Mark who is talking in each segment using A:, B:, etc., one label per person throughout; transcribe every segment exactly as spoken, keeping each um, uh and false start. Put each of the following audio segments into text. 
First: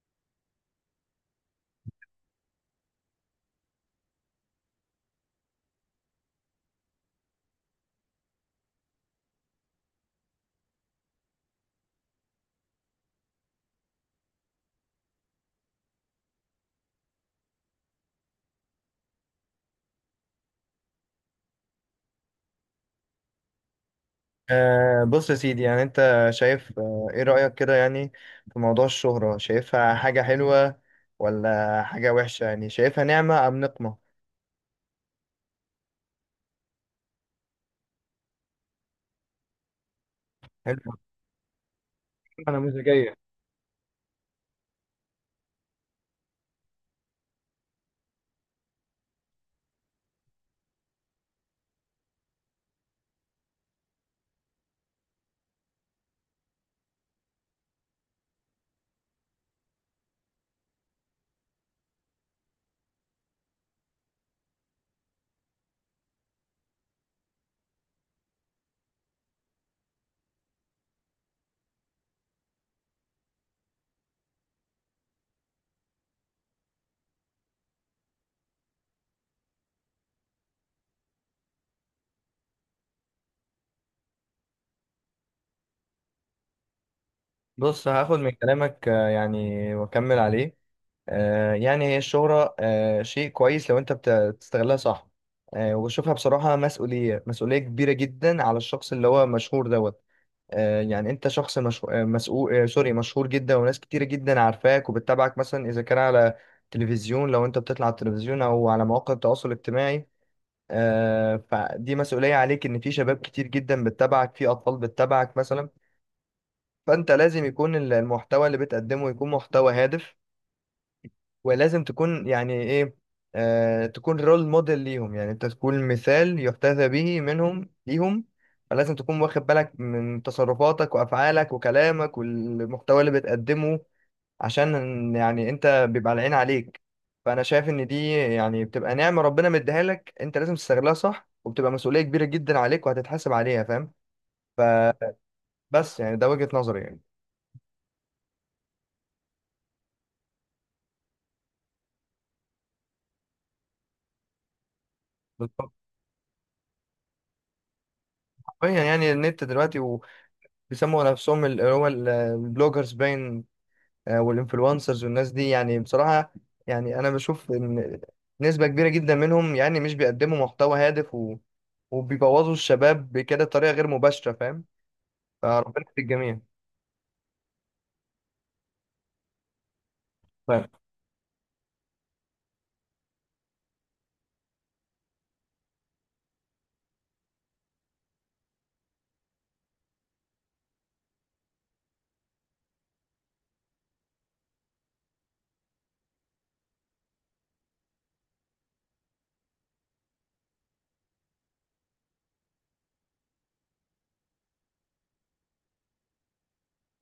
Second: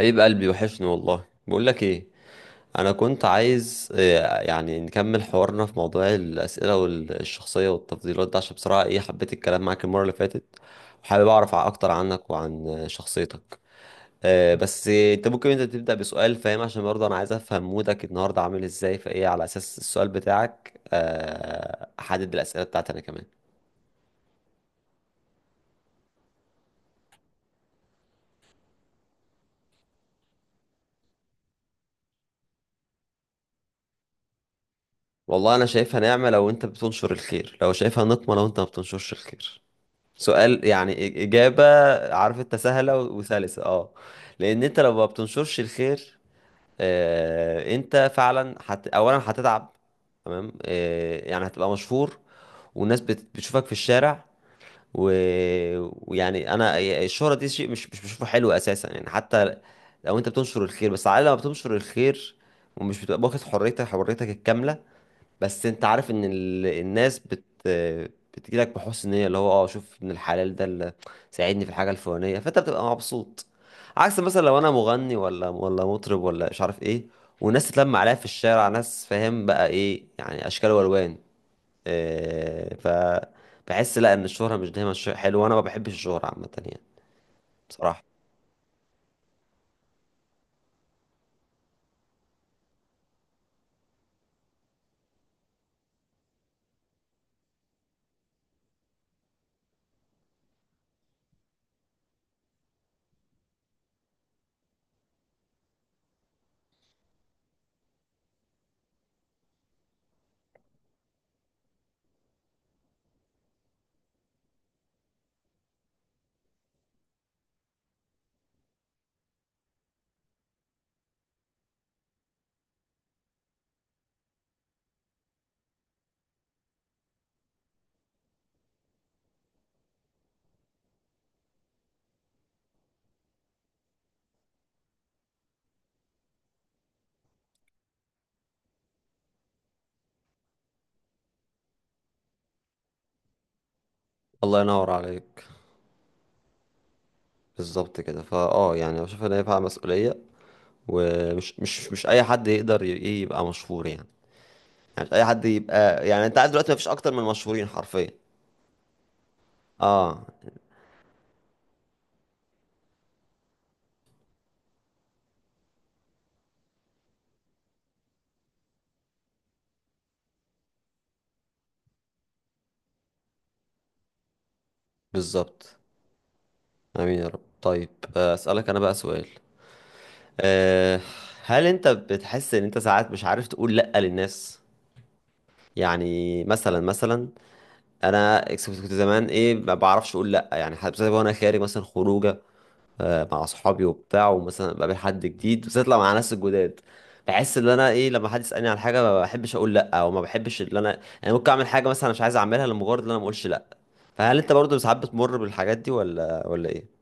A: حبيب قلبي، وحشني والله. بقول لك ايه، انا كنت عايز، آه، يعني نكمل حوارنا في موضوع الاسئله والشخصيه والتفضيلات ده، عشان بصراحه ايه، حبيت الكلام معاك المره اللي فاتت. وحابب اعرف ع- اكتر عنك وعن آه، شخصيتك. آه، بس آه، انت ممكن انت تبدا بسؤال، فاهم؟ عشان برضه انا عايز افهم مودك النهارده عامل ازاي، فايه، على اساس السؤال بتاعك آه، احدد الاسئله بتاعتي انا كمان.
B: آه بص يا سيدي، يعني انت شايف آه ايه رأيك كده؟ يعني في موضوع الشهرة، شايفها حاجة حلوة ولا حاجة وحشة؟ يعني شايفها نعمة أم نقمة؟
A: والله انا شايفها نعمه لو انت بتنشر الخير، لو شايفها نقمه لو انت ما بتنشرش الخير. سؤال
B: حلو.
A: يعني إج- إجابة. عارف أنت
B: انا
A: سهلة و-
B: نموذجيه.
A: وسلسة، أه. لأن أنت لو ما بتنشرش الخير، آه أنت فعلا هت... أولا هتتعب. تمام. آه يعني هتبقى مشهور، والناس بت... بتشوفك في الشارع، و... ويعني أنا الشهرة دي شيء مش مش بشوفه حلو أساسا، يعني حتى لو أنت بتنشر الخير، بس على الأقل لما بتنشر الخير، ومش بتبقى واخد حريتك، حريتك الكاملة. بس انت عارف ان ال... الناس بت بتجيلك بحسن نية، اللي هو اه شوف ان الحلال ده اللي ساعدني في الحاجة الفلانية، فانت بتبقى مبسوط. عكس مثلا لو انا مغني ولا ولا مطرب ولا مش عارف ايه، والناس تتلم عليا في الشارع، ناس، فاهم بقى ايه يعني، اشكال والوان. إيه ف بحس لا، ان الشهرة مش دايما شيء حلو، وانا ما بحبش الشهرة عامة يعني.
B: بص
A: بصراحة.
B: هاخد من كلامك آه يعني واكمل عليه. آه يعني هي الشهرة آه شيء كويس لو انت بت- بتستغلها صح. آه وبشوفها بصراحة مسؤولية مسؤولية كبيرة جدا على الشخص اللي هو مشهور دوت. آه، يعني انت شخص مش... مسؤول، آه، سوري، مشهور جدا وناس كتير جدا عارفاك وبتتابعك، مثلا اذا كان على تلفزيون، لو انت بتطلع على التلفزيون او على مواقع التواصل الاجتماعي. آه، فدي مسؤولية عليك، ان في شباب كتير جدا بتتابعك، في اطفال بتتابعك مثلا. فانت لازم يكون ال- المحتوى اللي بتقدمه يكون محتوى هادف، ولازم تكون يعني ايه، آه تكون رول موديل ليهم، يعني انت تكون مثال يحتذى به منهم ليهم. فلازم تكون واخد بالك من تصرفاتك وافعالك وكلامك والمحتوى اللي بتقدمه، عشان يعني انت بيبقى العين عليك. فانا شايف ان دي يعني بتبقى نعمة ربنا مديها لك، انت لازم تستغلها صح، وبتبقى مسؤولية كبيرة جدا عليك وهتتحاسب عليها، فاهم؟
A: الله ينور
B: فبس،
A: عليك.
B: يعني ده وجهة نظري يعني.
A: بالظبط كده، فا اه يعني بشوف ان هي فيها مسؤولية. ومش مش مش اي حد يقدر ي- ايه يبقى مشهور يعني، عشان اي حد
B: بالظبط
A: يبقى، يعني انت عارف دلوقتي مفيش اكتر من مشهورين حرفيا.
B: حرفيا، يعني النت دلوقتي
A: اه.
B: وبيسموا نفسهم اللي هو ال- البلوجرز، باين، آه، والانفلونسرز والناس دي، يعني بصراحة يعني انا بشوف ان نسبة كبيرة جدا منهم يعني مش بيقدموا محتوى هادف، و... وبيبوظوا الشباب بكده بطريقة غير مباشرة، فاهم؟
A: بالظبط.
B: فربنا في الجميع.
A: امين يا رب. طيب، آه، اسالك انا بقى سؤال؟
B: طيب.
A: أه. هل انت بتحس ان انت ساعات مش عارف تقول لا للناس؟ يعني مثلا مثلا، انا كنت زمان ايه، ما بعرفش اقول لا، يعني حتى بالذات وانا خارج مثلا خروجه، آه، مع اصحابي وبتاع، ومثلا بقابل حد جديد بالذات لو مع ناس الجداد، بحس ان انا ايه، لما حد يسالني عن حاجه ما بحبش اقول لا، او ما بحبش ان انا يعني ممكن اعمل حاجه مثلا مش عايز اعملها لمجرد ان انا ما اقولش لا. فهل انت برضه ساعات بتمر بالحاجات دي، ولا ولا ايه؟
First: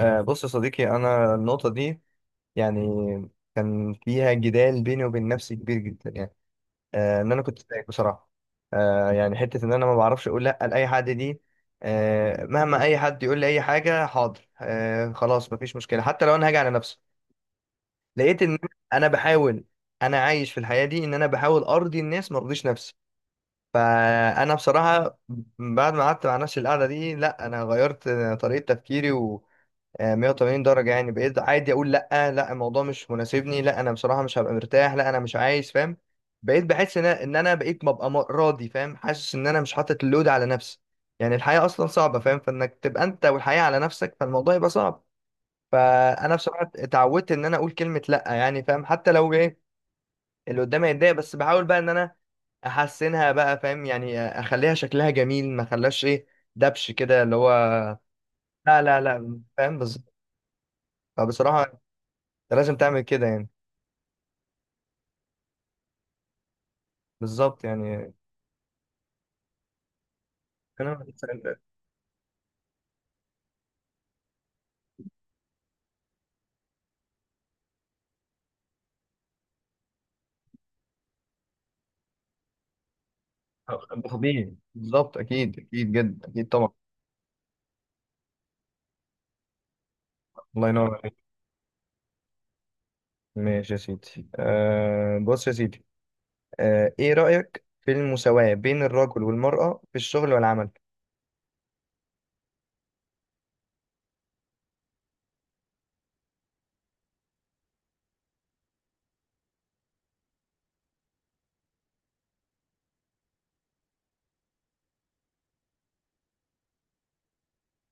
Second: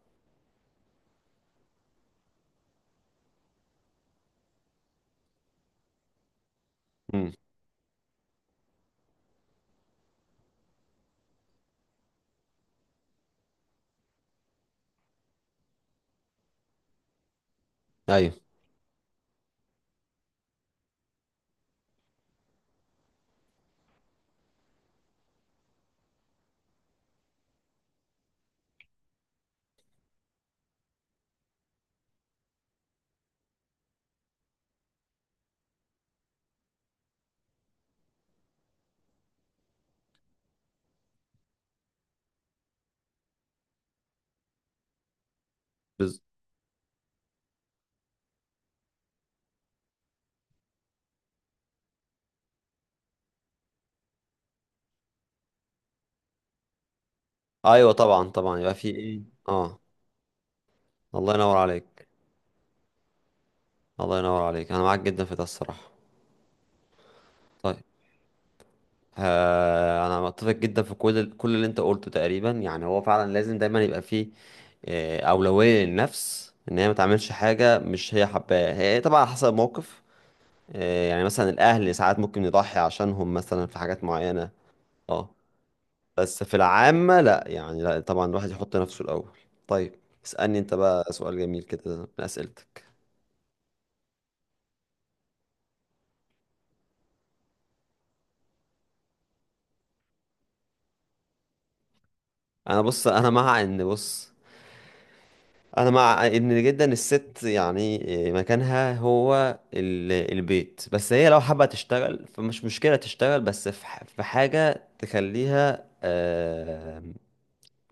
B: آه، بص يا صديقي، انا النقطة دي يعني كان فيها جدال بيني وبين نفسي كبير جدا يعني. آه، ان
A: امم.
B: انا كنت سايق بصراحة، آه، يعني حتة ان انا ما بعرفش اقول لا لأي حد دي. آه، مهما اي حد يقول لي اي حاجة، حاضر، آه، خلاص مفيش مشكلة، حتى لو انا هاجي على نفسي. لقيت
A: ايوه.
B: ان انا بحاول، انا عايش في الحياه دي ان انا بحاول ارضي الناس ما ارضيش نفسي. فانا بصراحه بعد ما قعدت مع نفسي القعده دي، لا، انا غيرت طريقه تفكيري و مية وتمانين درجه. يعني بقيت عادي اقول لا، لا الموضوع مش مناسبني، لا انا بصراحه مش هبقى مرتاح، لا انا مش عايز، فاهم؟ بقيت بحس ان انا إن أنا بقيت ببقى م- راضي، فاهم، حاسس ان انا مش حاطط اللود على نفسي. يعني الحياه اصلا صعبه فاهم، فانك تبقى انت والحياه على نفسك، فالموضوع يبقى صعب.
A: بز...
B: فانا بصراحه اتعودت ان انا اقول كلمه لا، يعني فاهم، حتى لو ايه اللي قدامي يتضايق، بس بحاول بقى ان انا احسنها بقى، فاهم، يعني اخليها شكلها جميل، ما اخليهاش ايه، دبش كده اللي هو،
A: ايوه، طبعا طبعا يبقى
B: لا
A: في
B: لا
A: ايه.
B: لا، فاهم
A: اه.
B: بالظبط.
A: الله ينور
B: فبصراحه
A: عليك.
B: انت لازم تعمل كده يعني.
A: الله ينور عليك، انا معاك جدا في ده الصراحه.
B: بالظبط
A: طيب.
B: يعني.
A: آه انا متفق جدا في
B: كلام
A: كل ال- كل اللي انت قلته تقريبا، يعني هو فعلا لازم دايما يبقى فيه آه، اولويه للنفس ان هي ما تعملش حاجه مش هي حباها، هي طبعا على حسب الموقف. آه، يعني مثلا الاهل ساعات ممكن يضحي عشانهم مثلا في حاجات معينه.
B: طبيعي بالظبط،
A: اه.
B: اكيد اكيد جدا،
A: بس
B: اكيد
A: في
B: طبعا.
A: العامة لا، يعني لا طبعا الواحد يحط نفسه الأول. طيب. اسألني
B: الله
A: انت
B: ينور
A: بقى
B: عليك.
A: سؤال جميل كده من أسئلتك.
B: ماشي يا سيدي، أه بص يا سيدي، أه ايه رايك في المساواه بين الرجل والمراه في الشغل والعمل؟
A: انا بص، انا مع ان، بص، انا مع ان جدا الست يعني، مكانها هو ال- البيت، بس هي لو حابة تشتغل فمش مشكلة تشتغل، بس في ح- في حاجة تخليها، آه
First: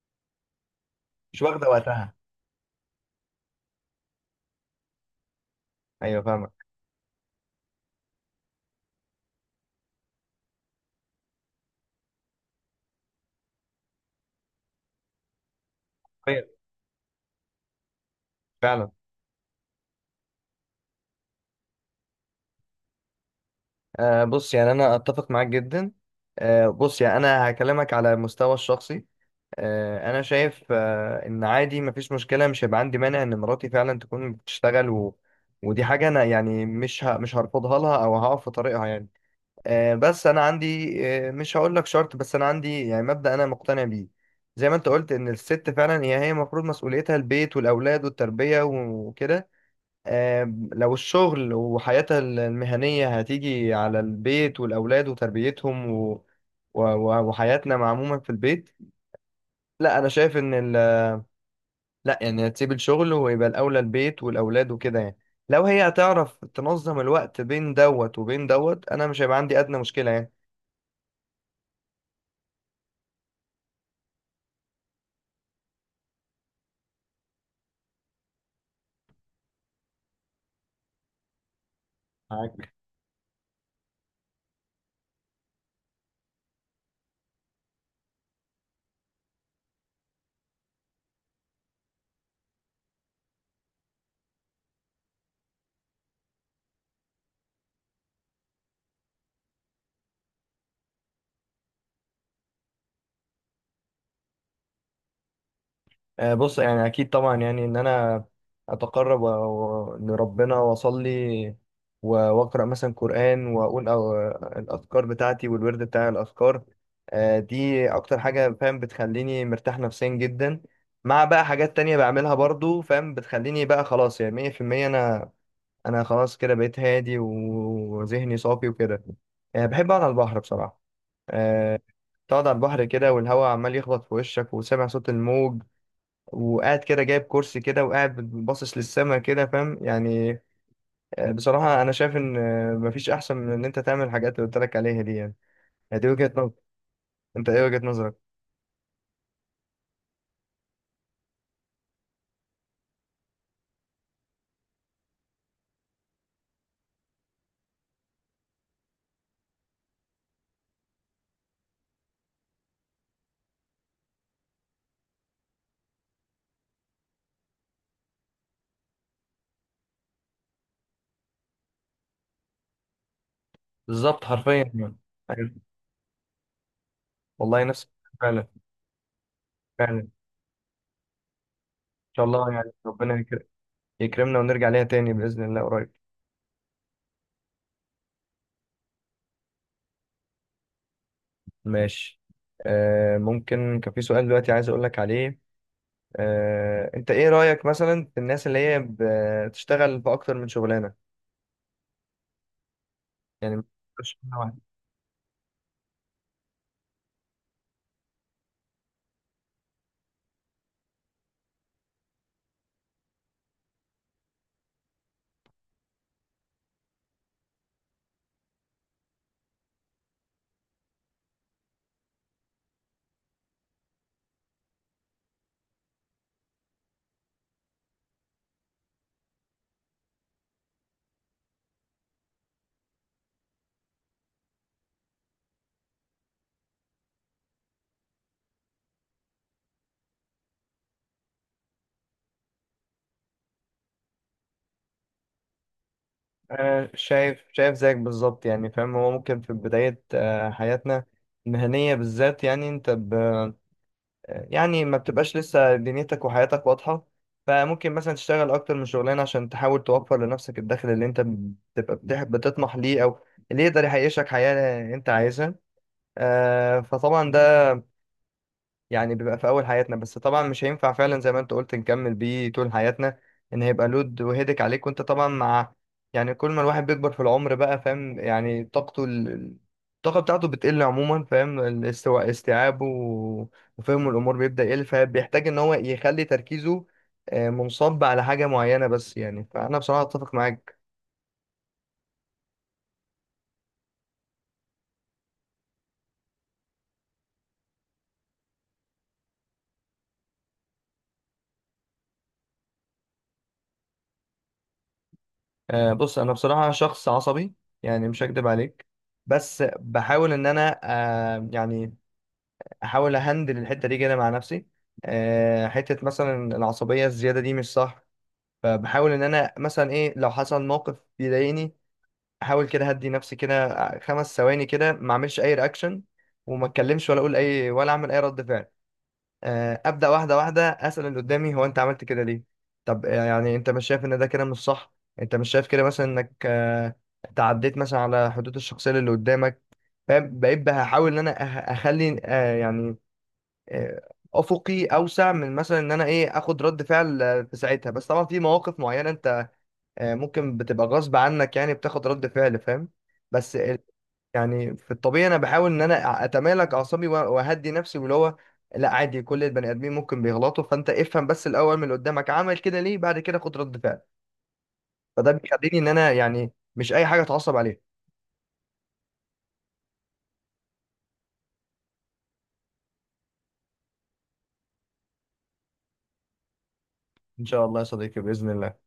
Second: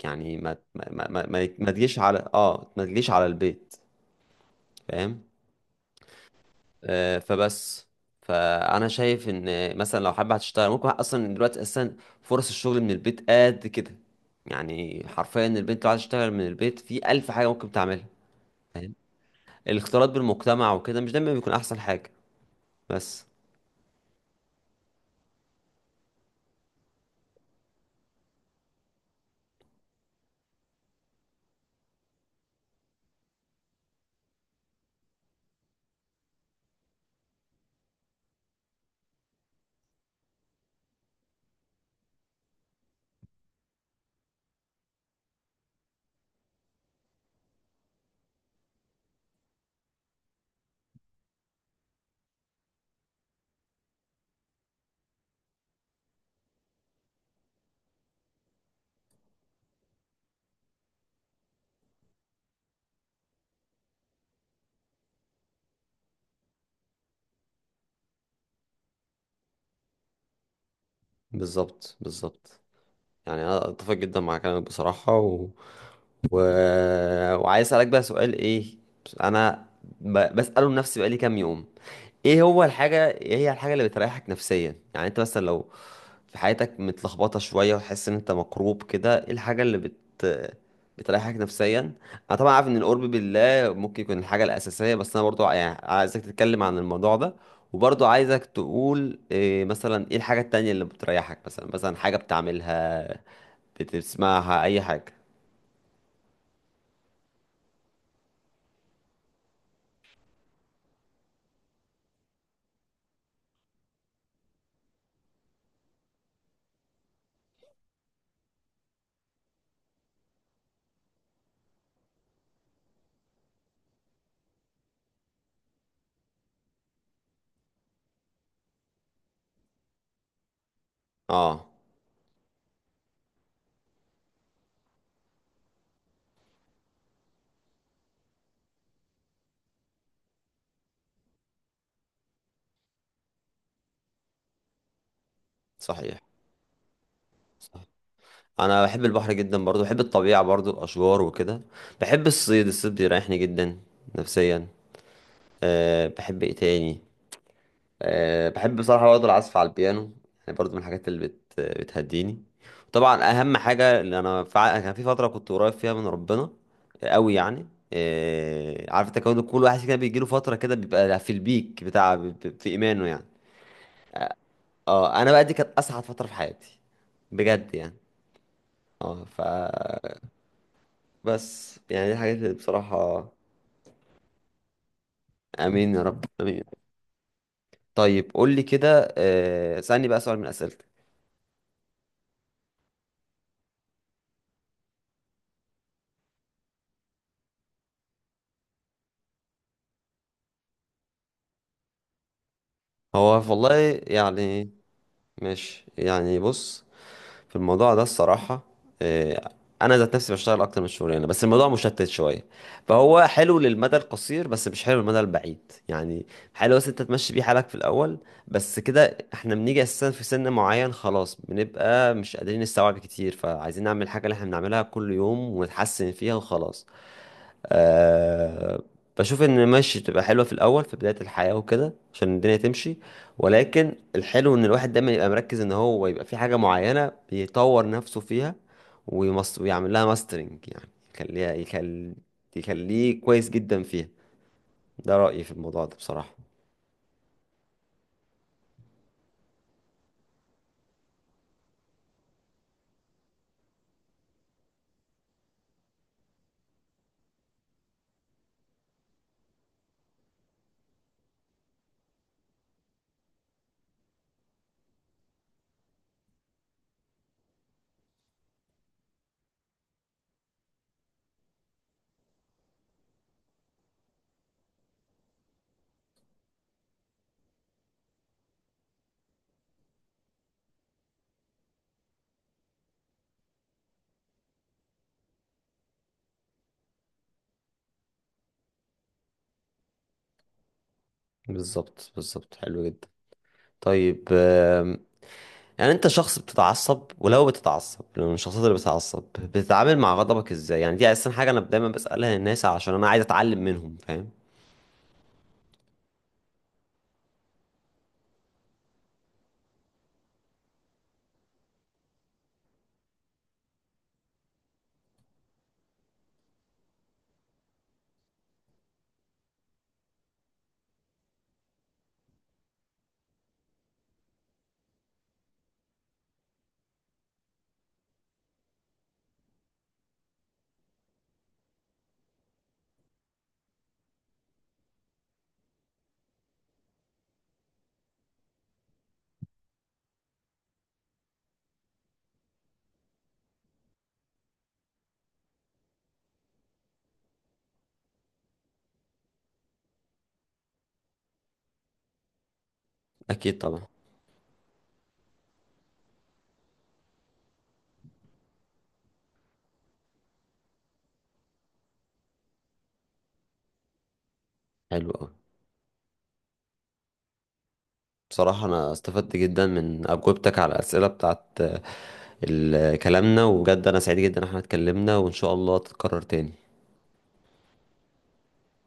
A: يعني ما ما ما
B: مش
A: ما,
B: واخده
A: ما تجيش
B: وقتها.
A: على اه ما تجيش على البيت. فاهم.
B: ايوه فاهمك.
A: آه، فبس، فانا شايف ان مثلا لو حابه هتشتغل، ممكن اصلا دلوقتي اساسا فرص الشغل من البيت قد كده، يعني حرفيا البنت لو عايزه تشتغل من
B: طيب.
A: البيت في الف حاجه ممكن تعملها.
B: فعلا.
A: فاهم. الاختلاط بالمجتمع وكده مش دايما بيكون احسن حاجه. بس.
B: آه بص يعني انا اتفق معاك جدا. آه بص يعني انا هكلمك على المستوى الشخصي. آه انا شايف آه ان عادي مفيش مشكله، مش هيبقى عندي مانع ان مراتي فعلا تكون بتشتغل، و... ودي حاجه انا يعني مش ه... مش هرفضها لها او هقف في طريقها يعني. آه بس انا عندي، آه مش هقول لك شرط، بس انا عندي يعني مبدأ انا مقتنع بيه. زي ما انت قلت ان الست فعلا هي هي المفروض مسؤوليتها البيت والاولاد والتربيه وكده. آم، لو الشغل وحياتها المهنية هتيجي على البيت والأولاد وتربيتهم و... و... و- وحياتنا مع عموما في البيت، لا أنا شايف إن ال... لا يعني هتسيب الشغل ويبقى الأولى البيت والأولاد وكده يعني. لو هي هتعرف تنظم الوقت بين دوت وبين دوت أنا مش هيبقى عندي أدنى مشكلة.
A: بالظبط بالظبط، يعني انا اتفق جدا مع كلامك بصراحه، و... و... وعايز اسالك بقى سؤال، ايه، انا ب... بساله لنفسي بقالي كام يوم، ايه هو
B: يعني
A: الحاجة ايه هي الحاجة اللي بتريحك نفسيا، يعني انت مثلا لو في حياتك متلخبطة شوية وحاسس ان انت مكروب كده، ايه الحاجة اللي بت بتريحك نفسيا؟ انا طبعا عارف ان القرب بالله ممكن يكون الحاجة الأساسية، بس انا برضو يعني عايزك تتكلم عن الموضوع ده، وبرضو عايزك تقول إيه مثلا، ايه الحاجة التانية اللي بتريحك، مثلا مثلا حاجة بتعملها، بتسمعها، اي حاجة.
B: آه، بص يعني اكيد طبعا يعني ان انا اتقرب و- و- لربنا واصلي و- واقرا مثلا قران واقول أو الاذكار بتاعتي والورد بتاع الاذكار. آه، دي اكتر حاجه فاهم بتخليني مرتاح نفسيا جدا، مع بقى حاجات تانية بعملها برضو فاهم، بتخليني بقى خلاص يعني مية في المية انا انا خلاص كده بقيت هادي و- وذهني صافي وكده. آه، بحب اقعد على البحر بصراحه.
A: اه.
B: آه، تقعد على البحر كده والهواء عمال يخبط في وشك وسامع صوت الموج، وقاعد كده جايب كرسي كده وقاعد باصص للسما كده، فاهم يعني. آه، بصراحة أنا شايف إن، آه، مفيش أحسن من إن أنت تعمل الحاجات اللي قلت لك عليها دي يعني. يعني دي
A: صحيح.
B: وجهة نظر، أنت إيه وجهة نظرك؟
A: انا بحب البحر جدا، برضو بحب الطبيعه برضو الاشجار وكده. بحب الصيد، الصيد بيريحني جدا نفسيا. أه بحب ايه تاني؟ أه بحب بصراحه برضو العزف على البيانو، يعني برضو من الحاجات اللي بت بتهديني. طبعا اهم حاجه اللي انا فع- كان في فتره كنت قريب فيها من ربنا قوي يعني. أه عارف انت كون كل واحد كده بيجيله فتره كده بيبقى في البيك بتاع في ايمانه يعني.
B: بالظبط حرفيا يعني.
A: اه انا بقى دي
B: أيوة.
A: كانت اسعد فتره في حياتي،
B: والله
A: بجد
B: نفس،
A: يعني.
B: فعلا.
A: اه ف
B: فعلا. إن
A: بس يعني دي
B: شاء
A: الحاجات
B: الله
A: اللي
B: يعني ربنا
A: بصراحة.
B: يكر- يكرمنا ونرجع ليها تاني بإذن الله قريب.
A: آمين يا رب، آمين. طيب، قول لي كده، آه، اسألني بقى سؤال من أسئلتك.
B: ماشي. آه ممكن كان في سؤال دلوقتي عايز أقول لك عليه. آه أنت إيه رأيك مثلا في الناس اللي هي بتشتغل في أكتر من شغلانة؟
A: هو
B: يعني
A: والله، يعني، ماشي يعني، بص، في الموضوع ده الصراحة، آه، أنا ذات نفسي بشتغل أكتر من الشغلانة، بس الموضوع مشتت شوية، فهو حلو للمدى القصير، بس مش حلو للمدى البعيد يعني. حلو، بس أنت تمشي بيه حالك في الأول، بس كده احنا بنيجي أساسا في سن معين خلاص، بنبقى مش قادرين نستوعب كتير، فعايزين نعمل الحاجة اللي احنا بنعملها كل يوم ونتحسن فيها وخلاص. أه بشوف ان ماشي تبقى حلوه في الاول في بدايه الحياه وكده، عشان الدنيا تمشي. ولكن الحلو ان الواحد دايما يبقى مركز، ان هو يبقى في حاجه معينه بيطور نفسه فيها، ويمس... ويعمل لها ماسترنج يعني، يخليها يخل... يخليه كويس جدا فيها. ده رايي في الموضوع ده بصراحه.
B: أنا شايف شايف زيك بالظبط يعني فاهم، هو ممكن في بداية آه، حياتنا المهنية بالذات، يعني أنت ب... يعني ما بتبقاش لسه دنيتك وحياتك واضحة، فممكن مثلا تشتغل أكتر من شغلانة عشان تحاول توفر لنفسك الدخل اللي أنت بتبقى بتح- بتطمح ليه، أو اللي يقدر يعيشك حياة أنت عايزها. آه، فطبعا ده يعني بيبقى في اول حياتنا، بس طبعا مش هينفع فعلا زي ما انت قلت نكمل بيه طول حياتنا، ان هيبقى لود وهيدك عليك، وانت طبعا مع، يعني كل ما الواحد بيكبر في العمر بقى فاهم، يعني طاقته ال... ال- الطاقة بتاعته بتقل عموما فاهم، الاستواء استيعابه و- وفهمه الامور بيبدأ يقل، فبيحتاج ان هو يخلي تركيزه آه، منصب على حاجة معينة بس يعني، فانا بصراحة اتفق معاك.
A: بالظبط بالظبط، حلو جدا. طيب، يعني انت شخص بتتعصب؟ ولو بتتعصب، لو من الشخصيات اللي بتتعصب، بتتعامل مع غضبك ازاي؟ يعني دي اساسا حاجه انا دايما بسالها الناس، عشان انا عايز اتعلم منهم، فاهم؟
B: آه، بص انا بصراحة شخص عصبي يعني، مش هكدب عليك. بس بحاول ان انا آه، يعني احاول اهندل الحته دي كده مع نفسي. آه، حته مثلا العصبيه الزياده دي مش صح، فبحاول ان انا مثلا ايه لو حصل موقف بيضايقني احاول كده هدي نفسي كده خمس ثواني كده، ما اعملش اي رياكشن وما اتكلمش ولا اقول اي ولا اعمل اي رد فعل. آه، ابدا واحده واحده، اسال اللي قدامي هو انت عملت كده ليه؟ طب آه، يعني انت مش شايف ان ده كده مش صح؟ انت مش شايف كده مثلا انك آه، تعديت مثلا على حدود الشخصيه اللي قدامك؟ فاهم؟ بقيت بحاول ان انا أه- اخلي آه، يعني آه، افقي اوسع من مثلا ان انا ايه اخد رد فعل آه، في ساعتها، بس طبعا في مواقف معينه انت آه، ممكن بتبقى غصب عنك يعني بتاخد رد فعل، فاهم؟ بس
A: اكيد
B: ال-
A: طبعا.
B: يعني في الطبيعي انا بحاول ان انا اتمالك اعصابي وأ- واهدي نفسي واللي هو لا عادي كل البني ادمين ممكن بيغلطوا، فانت افهم بس الاول من اللي قدامك عمل كده ليه، بعد كده خد رد فعل.
A: حلو قوي.
B: فده بيخليني ان انا يعني مش اي حاجه اتعصب عليها.
A: بصراحه انا استفدت جدا من اجوبتك على الاسئله بتاعت آه، ال- كلامنا، وبجد انا سعيد جدا ان احنا اتكلمنا، وان شاء الله تتكرر تاني.
B: ان شاء الله يا صديقي، باذن الله.